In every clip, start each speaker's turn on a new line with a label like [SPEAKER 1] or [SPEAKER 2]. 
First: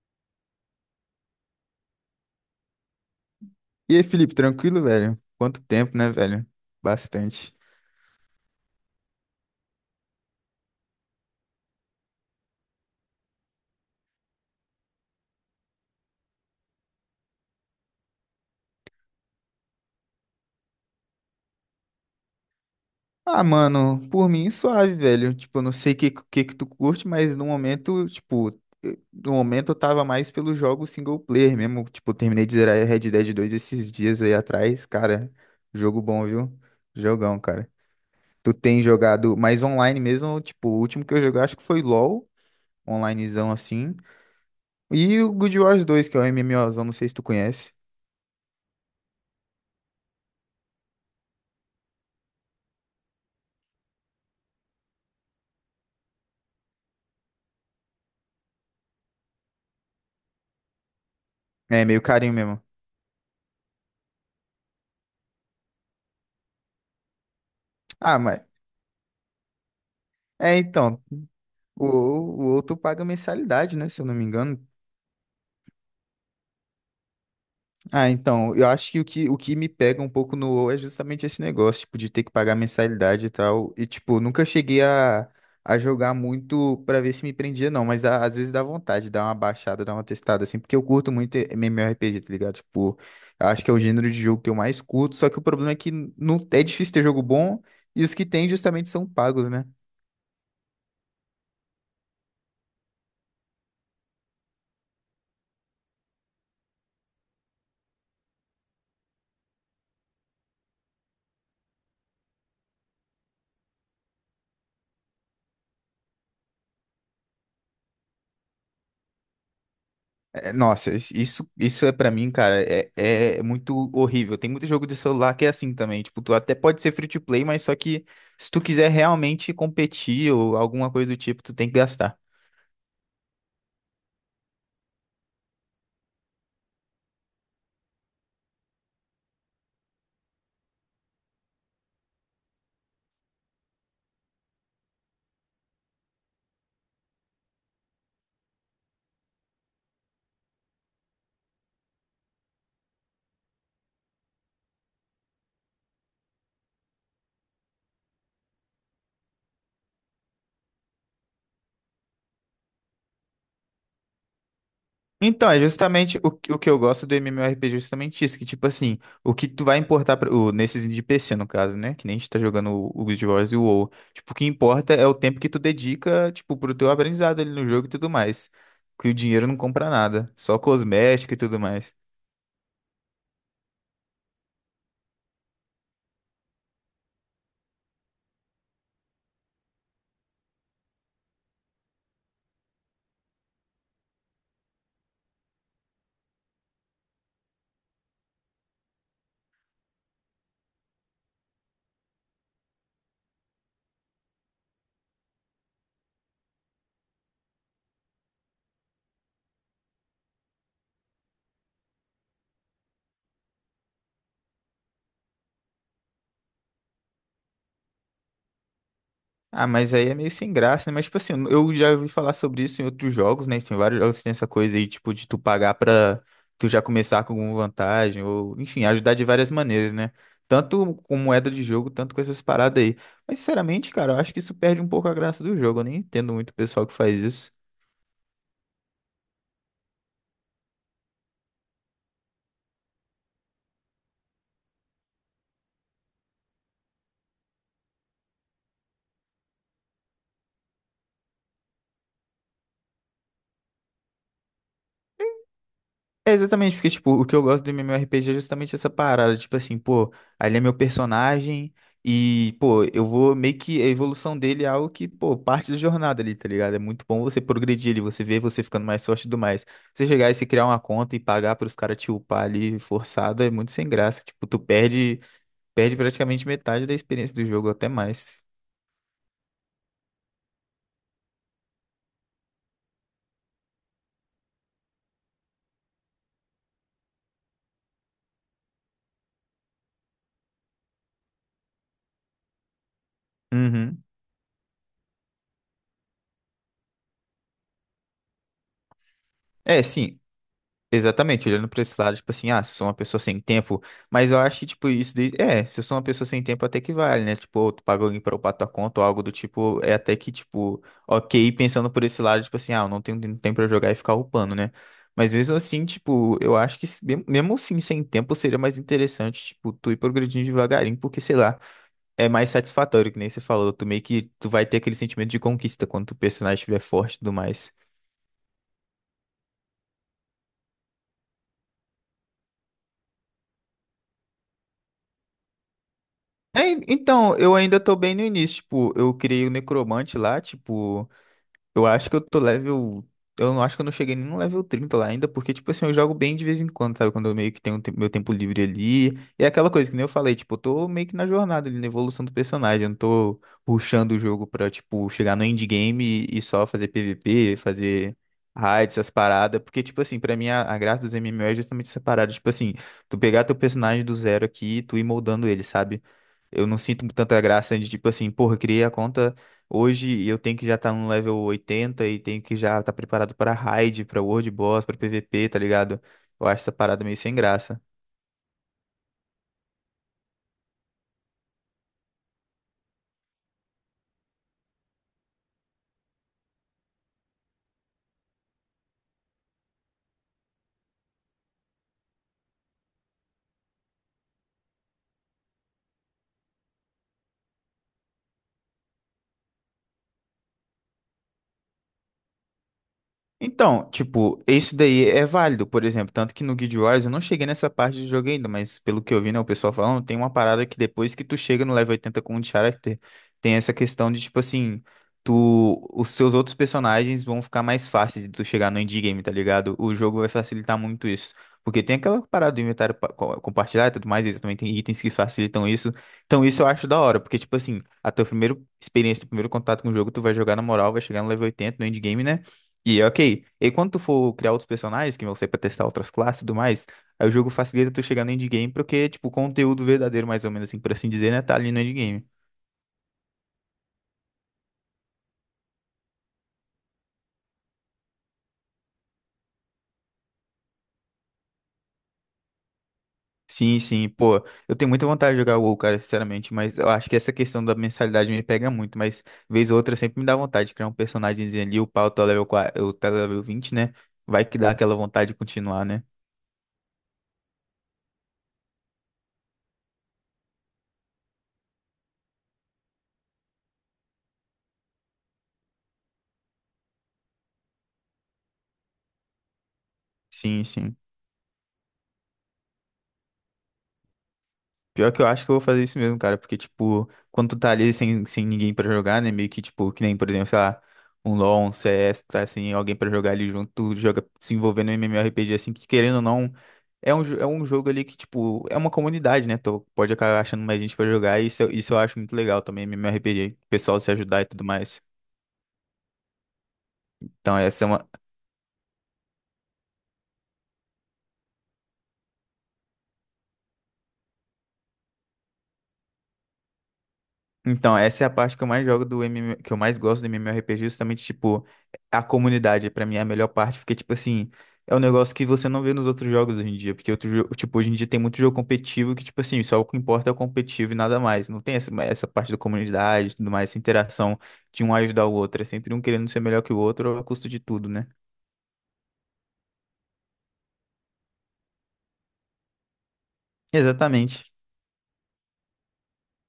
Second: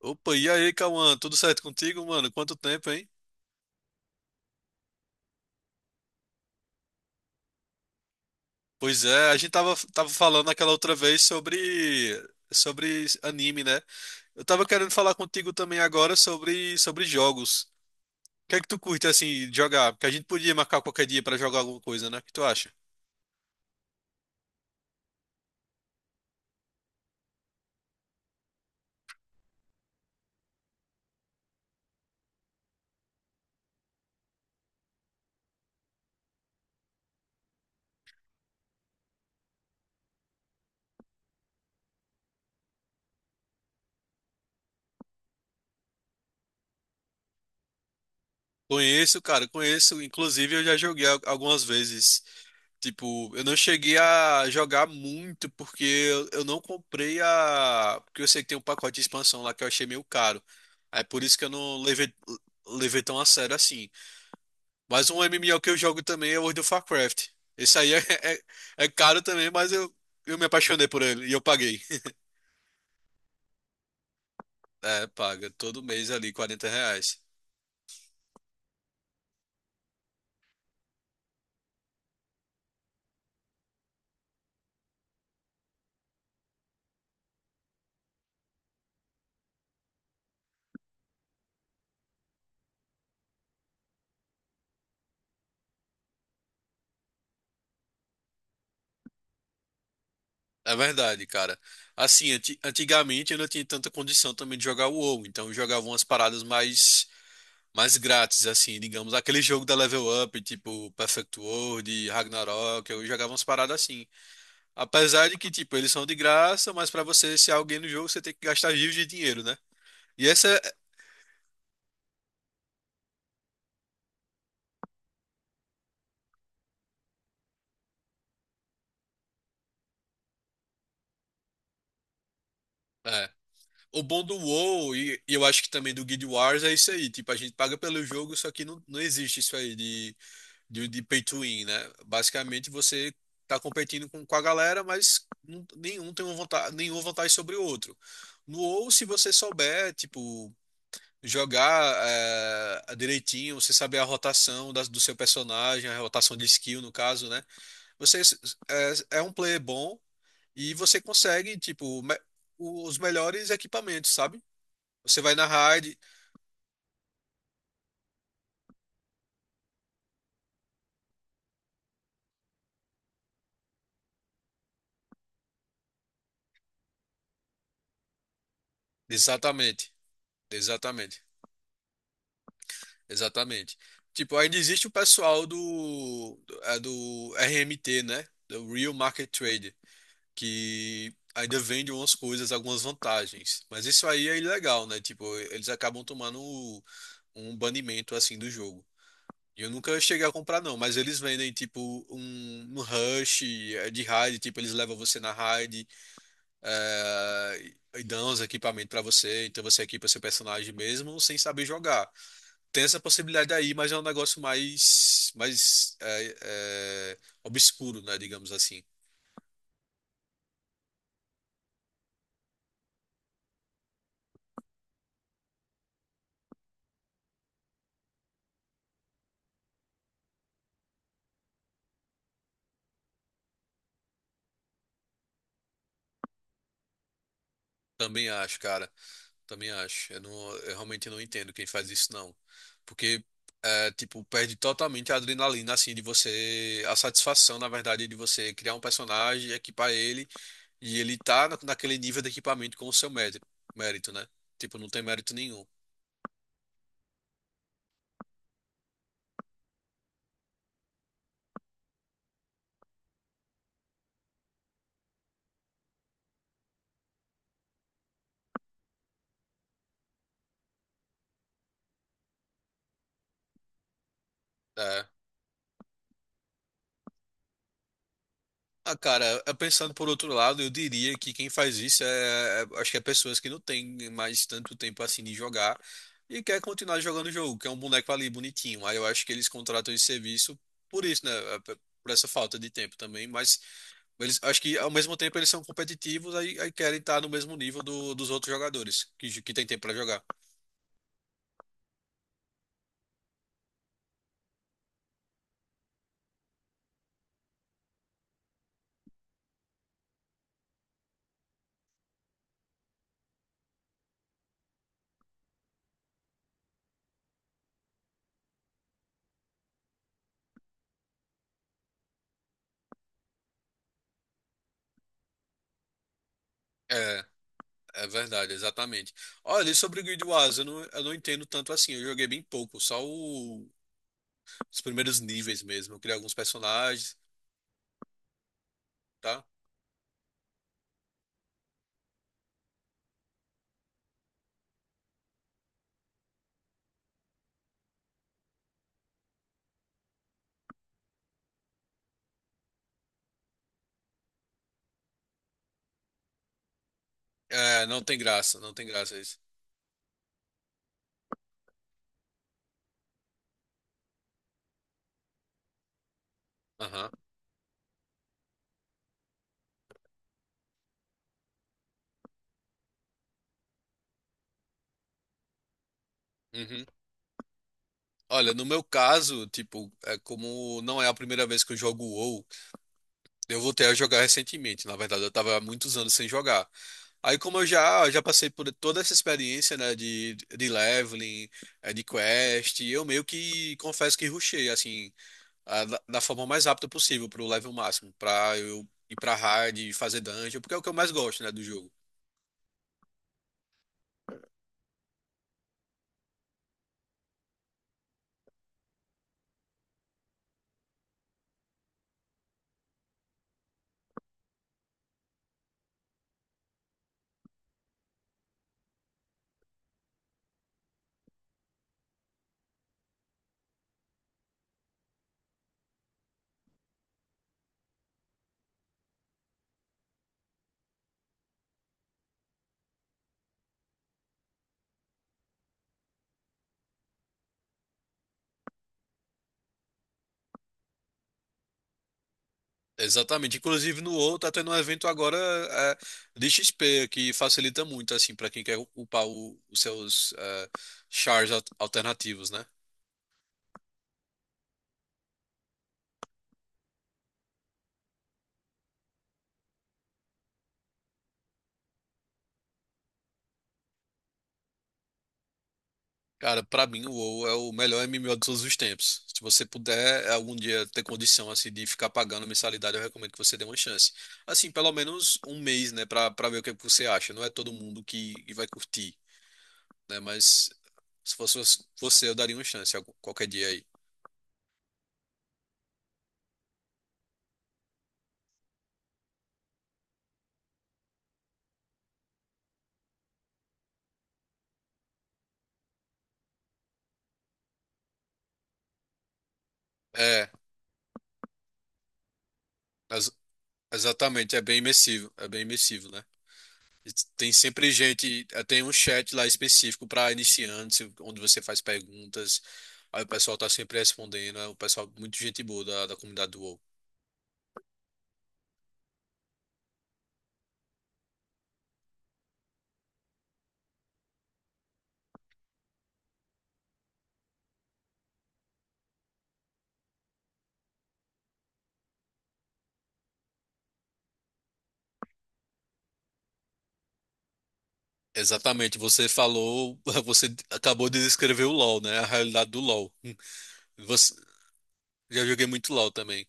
[SPEAKER 1] Opa, e aí, Cauã? Tudo certo contigo, mano? Quanto tempo, hein?
[SPEAKER 2] E aí, Felipe, tranquilo, velho? Quanto tempo, né, velho? Bastante.
[SPEAKER 1] Pois é, a gente tava falando aquela outra vez sobre anime, né? Eu tava querendo falar contigo também agora sobre jogos. O que é que tu curte, assim, de jogar? Porque a gente podia marcar qualquer dia pra jogar alguma coisa, né? O que tu acha?
[SPEAKER 2] Ah, mano, por mim, suave, velho. Tipo, eu não sei o que, que tu curte, mas no momento, tipo, no momento eu tava mais pelo jogo single player mesmo. Tipo, eu terminei de zerar Red Dead 2 esses dias aí atrás. Cara, jogo bom, viu? Jogão, cara. Tu tem jogado mais online mesmo? Tipo, o último que eu joguei acho que foi LoL, onlinezão assim. E o Good Wars 2, que é o MMOzão, não sei se tu conhece.
[SPEAKER 1] Conheço, cara, conheço. Inclusive, eu já joguei algumas vezes. Tipo, eu não cheguei a jogar muito porque eu não comprei a. Porque eu sei que tem um pacote de expansão lá que eu achei meio caro. Aí por isso que eu não
[SPEAKER 2] É meio
[SPEAKER 1] levei,
[SPEAKER 2] carinho mesmo.
[SPEAKER 1] levei tão a sério assim. Mas um MMO que eu jogo também é World of Warcraft. Esse aí
[SPEAKER 2] Ah, mas.
[SPEAKER 1] é caro também, eu me
[SPEAKER 2] É,
[SPEAKER 1] apaixonei
[SPEAKER 2] então,
[SPEAKER 1] por ele e eu paguei.
[SPEAKER 2] O, o outro paga mensalidade, né? Se eu não me engano.
[SPEAKER 1] É, paga todo mês ali 40 reais.
[SPEAKER 2] Ah, então, eu acho que o que me pega um pouco no WoW é justamente esse negócio, tipo, de ter que pagar mensalidade e tal. E, tipo, nunca cheguei a jogar muito pra ver se me prendia, não. Mas às vezes dá vontade, dá uma baixada, dá uma testada, assim, porque eu curto muito MMORPG, tá ligado? Tipo, eu acho que é o gênero de jogo que eu mais curto, só que o problema é que não, é difícil ter jogo bom e os que tem justamente são pagos, né?
[SPEAKER 1] É verdade, cara. Assim, antigamente eu não tinha tanta condição também de jogar o WoW, então eu jogava umas paradas mais mais grátis, assim, digamos, aquele jogo da Level Up, tipo Perfect World, Ragnarok, eu jogava umas paradas assim. Apesar de que, tipo, eles são de graça, mas pra você ser alguém no jogo, você tem que gastar rios de dinheiro, né? E essa
[SPEAKER 2] É,
[SPEAKER 1] é,
[SPEAKER 2] nossa, isso, isso é pra mim, cara, é, é muito horrível. Tem muito jogo de celular que é assim também. Tipo, tu até pode ser free to play, mas só que se tu quiser realmente competir ou alguma coisa do tipo, tu tem que gastar.
[SPEAKER 1] é, o bom do WoW e eu acho que também do Guild Wars é isso aí, tipo, a gente paga pelo jogo, só que não existe isso aí de pay to win, né? Basicamente você tá competindo com a galera, mas nenhum tem uma vantagem, nenhuma vantagem sobre o outro. No WoW, se você souber, tipo, jogar direitinho, você saber a rotação do seu personagem, a rotação de skill, no caso, né? Você é um player bom e você consegue, tipo, os melhores equipamentos, sabe? Você vai na
[SPEAKER 2] Então, é
[SPEAKER 1] raid.
[SPEAKER 2] justamente o que eu gosto do MMORPG, justamente isso, que tipo assim, o que tu vai importar pra, o, nesses de PC, no caso, né? Que nem a gente tá jogando o Guild Wars e o WoW. Tipo, o que importa é o tempo que tu dedica, tipo, pro teu aprendizado ali no jogo e tudo mais. Que o dinheiro não compra
[SPEAKER 1] Exatamente,
[SPEAKER 2] nada, só
[SPEAKER 1] exatamente,
[SPEAKER 2] cosmético e tudo mais.
[SPEAKER 1] exatamente. Tipo, ainda existe o pessoal do RMT, né? Do Real Market Trade, que ainda vende umas coisas, algumas vantagens. Mas isso aí é ilegal, né? Tipo, eles acabam tomando um banimento assim do jogo. E eu nunca cheguei a comprar, não, mas eles vendem tipo um rush de raid, tipo, eles levam você na raid e dão os equipamentos pra você, então você equipa seu personagem mesmo sem saber jogar. Tem essa possibilidade aí, mas é um negócio mais obscuro, né, digamos assim.
[SPEAKER 2] Ah, mas aí é meio sem graça, né? Mas, tipo assim, eu já ouvi falar sobre isso em outros jogos, né? Tem vários jogos que tem essa coisa aí, tipo, de tu pagar pra tu já começar com alguma vantagem, ou, enfim, ajudar de várias maneiras, né? Tanto com moeda de jogo, tanto com essas paradas aí. Mas, sinceramente, cara, eu acho que isso perde um pouco a graça do jogo. Eu nem entendo muito o pessoal que faz isso.
[SPEAKER 1] Também acho, cara. Também acho. Eu realmente não entendo quem faz isso, não. Porque tipo, perde totalmente a adrenalina, assim, de você... A satisfação, na verdade, de você criar um personagem, equipar ele, e ele tá naquele nível de equipamento com o seu mérito, mérito, né? Tipo, não tem mérito nenhum.
[SPEAKER 2] É exatamente, porque, tipo, o que eu gosto do MMORPG é justamente essa parada, tipo assim, pô, ali é meu personagem e, pô, eu vou meio que a evolução dele é algo que, pô, parte da jornada ali, tá ligado? É muito bom você progredir ali, você ver você ficando mais forte e tudo mais. Você chegar e se criar uma conta e pagar pros caras te upar ali forçado é muito sem graça, tipo, tu
[SPEAKER 1] É.
[SPEAKER 2] perde, perde praticamente metade da experiência do jogo, até mais.
[SPEAKER 1] Ah, cara, pensando por outro lado, eu diria que quem faz isso acho que é pessoas que não têm mais tanto tempo assim de jogar e quer continuar jogando o jogo, que é um boneco ali bonitinho. Aí eu acho que eles contratam esse serviço por isso, né? Por essa falta de tempo também, mas
[SPEAKER 2] Uhum.
[SPEAKER 1] eles acho que ao mesmo tempo eles são competitivos aí, aí querem estar no mesmo nível dos outros jogadores que, que tem tempo
[SPEAKER 2] É,
[SPEAKER 1] pra
[SPEAKER 2] sim,
[SPEAKER 1] jogar.
[SPEAKER 2] exatamente, olhando para esse lado, tipo assim, ah, se eu sou uma pessoa sem tempo, mas eu acho que, tipo, isso daí, é, se eu sou uma pessoa sem tempo, até que vale, né? Tipo, ou tu paga alguém para upar tua conta ou algo do tipo, é até que, tipo, ok, pensando por esse lado, tipo assim, ah, eu não tenho tempo para jogar e ficar upando, né? Mas mesmo assim, tipo, eu acho que, mesmo assim, sem tempo, seria mais interessante, tipo, tu ir progredindo devagarinho, porque, sei lá, é mais satisfatório, que nem você falou, tu meio que, tu vai ter aquele sentimento de conquista quando o personagem estiver forte e
[SPEAKER 1] É,
[SPEAKER 2] tudo mais.
[SPEAKER 1] é verdade, exatamente. Olha, e sobre o Guild Wars, eu não entendo tanto assim. Eu joguei bem pouco, só o os primeiros níveis mesmo. Eu criei alguns
[SPEAKER 2] É,
[SPEAKER 1] personagens,
[SPEAKER 2] então, eu ainda tô bem no início, tipo, eu
[SPEAKER 1] tá?
[SPEAKER 2] criei o necromante lá, tipo, eu acho que eu tô level. Eu não acho que eu não cheguei nem no level 30 lá ainda, porque, tipo assim, eu jogo bem de vez em quando, sabe? Quando eu meio que tenho um meu tempo livre ali. E é aquela coisa que nem eu falei, tipo, eu tô meio que na jornada ali, na evolução do personagem. Eu não tô rushando o jogo pra, tipo, chegar no endgame e só fazer PVP,
[SPEAKER 1] É, não
[SPEAKER 2] fazer
[SPEAKER 1] tem graça, não tem
[SPEAKER 2] raids, essas
[SPEAKER 1] graça isso.
[SPEAKER 2] paradas. Porque, tipo assim, pra mim a graça dos MMO é justamente essa parada. Tipo assim, tu pegar teu personagem do zero aqui e tu ir moldando ele, sabe? Eu não sinto
[SPEAKER 1] Aham.
[SPEAKER 2] tanta graça de, tipo assim, porra, criei a conta. Hoje eu tenho que já estar no level 80 e tenho que já estar preparado para raid, para world boss, para PVP, tá ligado? Eu acho essa
[SPEAKER 1] Uhum.
[SPEAKER 2] parada meio sem graça.
[SPEAKER 1] Olha, no meu caso, tipo, é como não é a primeira vez que eu jogo o WoW, eu voltei a jogar recentemente. Na verdade, eu tava há muitos anos sem jogar. Aí, como já passei por toda essa experiência, né, de leveling, de quest, eu meio que confesso que rushei, assim, da forma mais rápida possível pro level máximo, pra eu ir pra hard, fazer dungeon, porque é o que eu mais gosto, né, do jogo.
[SPEAKER 2] Então, tipo, esse daí é válido, por exemplo, tanto que no Guild Wars eu não cheguei nessa parte do jogo ainda, mas pelo que eu vi, né, o pessoal falando, tem uma parada que depois que tu chega no level 80 com o character, tem essa questão de, tipo assim, tu, os seus outros personagens vão ficar mais fáceis de tu chegar no endgame, tá ligado? O jogo vai facilitar muito isso, porque tem aquela parada do inventário compartilhar e tudo mais, e também tem itens que facilitam isso, então isso eu acho da hora, porque, tipo assim, a tua primeira experiência, teu primeiro contato com o jogo, tu vai jogar na moral, vai chegar no level 80 no endgame, né? E é ok. E quando tu for criar outros personagens, que vão ser pra testar outras classes e tudo mais, aí o jogo facilita tu chegar no endgame, porque, tipo, o conteúdo verdadeiro, mais ou menos assim, por assim dizer, né, tá ali no endgame.
[SPEAKER 1] Exatamente. Inclusive no WoW tá tendo um evento agora de XP que facilita muito assim para quem quer upar os seus chars alternativos, né?
[SPEAKER 2] Sim, sim, pô, eu tenho muita vontade de jogar o WoW, cara, sinceramente, mas eu acho que essa questão da mensalidade me pega muito, mas vez ou outra sempre me dá vontade de criar um personagemzinho ali, upar o teu level, o teu level 20, né? Vai que dá aquela vontade de continuar, né?
[SPEAKER 1] Cara, pra mim o WoW é o melhor MMO de todos os tempos. Se você puder algum dia ter condição assim de ficar pagando mensalidade, eu recomendo que você dê uma chance. Assim, pelo menos um mês, né, pra para ver o que você acha. Não é todo mundo que vai curtir, né?
[SPEAKER 2] Sim,
[SPEAKER 1] Mas
[SPEAKER 2] sim.
[SPEAKER 1] se fosse você, eu daria uma chance qualquer dia aí.
[SPEAKER 2] Pior que eu acho que eu vou fazer isso mesmo, cara, porque, tipo, quando tu tá ali sem ninguém pra jogar, né, meio que, tipo, que nem, por exemplo, sei lá, um LoL, um CS, tu tá sem alguém pra jogar ali junto, tu joga se envolvendo no MMORPG, assim, que querendo ou não, é um, é um jogo ali que, tipo, é uma comunidade, né, tu pode acabar
[SPEAKER 1] É,
[SPEAKER 2] achando mais gente pra jogar, e isso, isso eu acho muito legal também,
[SPEAKER 1] as-
[SPEAKER 2] MMORPG, o pessoal se ajudar e
[SPEAKER 1] Exatamente,
[SPEAKER 2] tudo mais.
[SPEAKER 1] é bem imersivo, né? E tem
[SPEAKER 2] Então, essa
[SPEAKER 1] sempre gente, tem um chat lá específico para iniciantes, onde você faz perguntas, aí o pessoal tá sempre respondendo, é um pessoal muito gente boa da comunidade do WoW.
[SPEAKER 2] Então, essa é a parte que eu mais jogo do MM, que eu mais gosto do MMORPG, justamente, tipo, a comunidade, pra mim, é a melhor parte, porque, tipo assim, é um negócio que você não vê nos outros jogos hoje em dia, porque outro jogo, tipo, hoje em dia tem muito jogo competitivo que, tipo assim, só o que importa é o competitivo e nada mais. Não tem essa parte da comunidade e tudo mais, essa interação de um ajudar o outro. É sempre um querendo ser melhor que o outro a custo de tudo, né?
[SPEAKER 1] Exatamente, você falou, você acabou de descrever o LoL, né? A realidade do LoL. Você,
[SPEAKER 2] Exatamente.
[SPEAKER 1] já joguei muito LoL também.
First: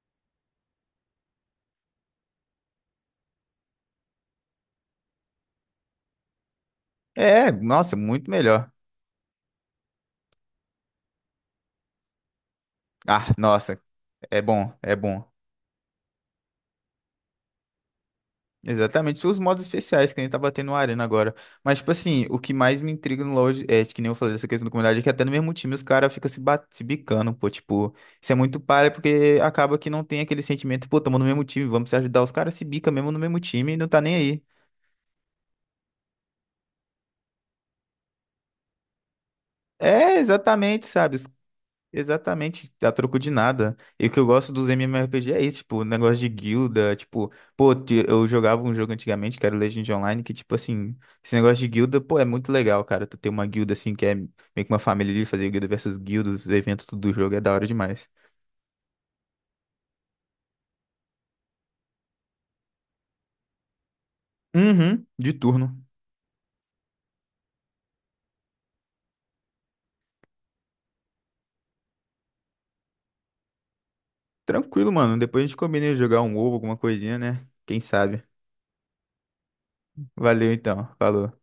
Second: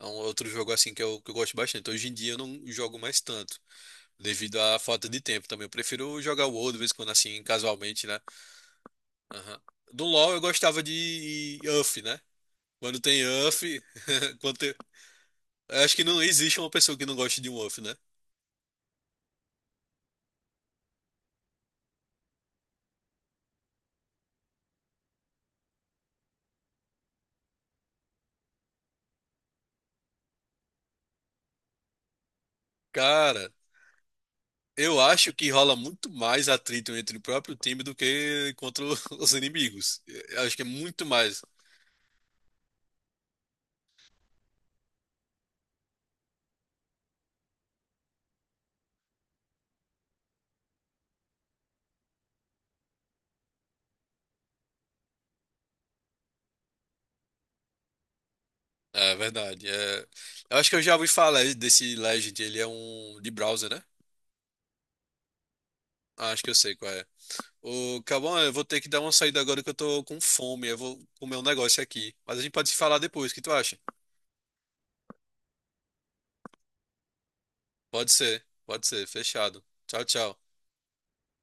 [SPEAKER 1] É um outro jogo assim que eu gosto bastante. Hoje em dia eu não jogo mais tanto, devido à falta de tempo também. Eu prefiro jogar o WoW de vez em quando assim,
[SPEAKER 2] É, nossa,
[SPEAKER 1] casualmente, né?
[SPEAKER 2] muito melhor.
[SPEAKER 1] Aham. Do LoL eu gostava de uff, né? Quando tem
[SPEAKER 2] Ah,
[SPEAKER 1] uff
[SPEAKER 2] nossa, é
[SPEAKER 1] quando
[SPEAKER 2] bom,
[SPEAKER 1] tem...
[SPEAKER 2] é bom.
[SPEAKER 1] eu acho que não existe uma pessoa que não goste de um UF, né?
[SPEAKER 2] Exatamente, são os modos especiais que a gente tá batendo na arena agora. Mas, tipo assim, o que mais me intriga no LoL é, que nem eu falei dessa questão da comunidade, é que até no mesmo time os caras ficam se bicando, pô. Tipo, isso é muito palha porque acaba que não tem aquele sentimento, pô, tamo no mesmo time, vamos se ajudar. Os caras se bicam mesmo no mesmo
[SPEAKER 1] Cara,
[SPEAKER 2] time e não tá nem aí.
[SPEAKER 1] eu acho que rola muito mais atrito entre o próprio time do que contra os inimigos.
[SPEAKER 2] É,
[SPEAKER 1] Eu acho que é
[SPEAKER 2] exatamente,
[SPEAKER 1] muito
[SPEAKER 2] sabe?
[SPEAKER 1] mais.
[SPEAKER 2] Exatamente, a troco de nada. E o que eu gosto dos MMORPG é isso, tipo, o negócio de guilda, tipo, pô, eu jogava um jogo antigamente que era o Legend Online, que, tipo assim, esse negócio de guilda, pô, é muito legal, cara. Tu ter uma guilda assim, que é meio que uma família ali, fazer guilda versus guilda, os eventos tudo do jogo, é da hora demais.
[SPEAKER 1] É verdade. É... Eu acho que eu já ouvi falar desse Legend, ele é um de browser, né?
[SPEAKER 2] Uhum, de turno.
[SPEAKER 1] Ah, acho que eu sei qual é. Ô, Cauã, eu vou ter que dar uma saída agora que eu tô com fome. Eu vou comer um negócio aqui. Mas a gente pode se falar depois, o que tu acha?
[SPEAKER 2] Tranquilo, mano. Depois a gente combina de jogar um ovo, alguma coisinha, né? Quem
[SPEAKER 1] Pode
[SPEAKER 2] sabe.
[SPEAKER 1] ser, pode ser. Fechado. Tchau, tchau.
[SPEAKER 2] Valeu então, falou.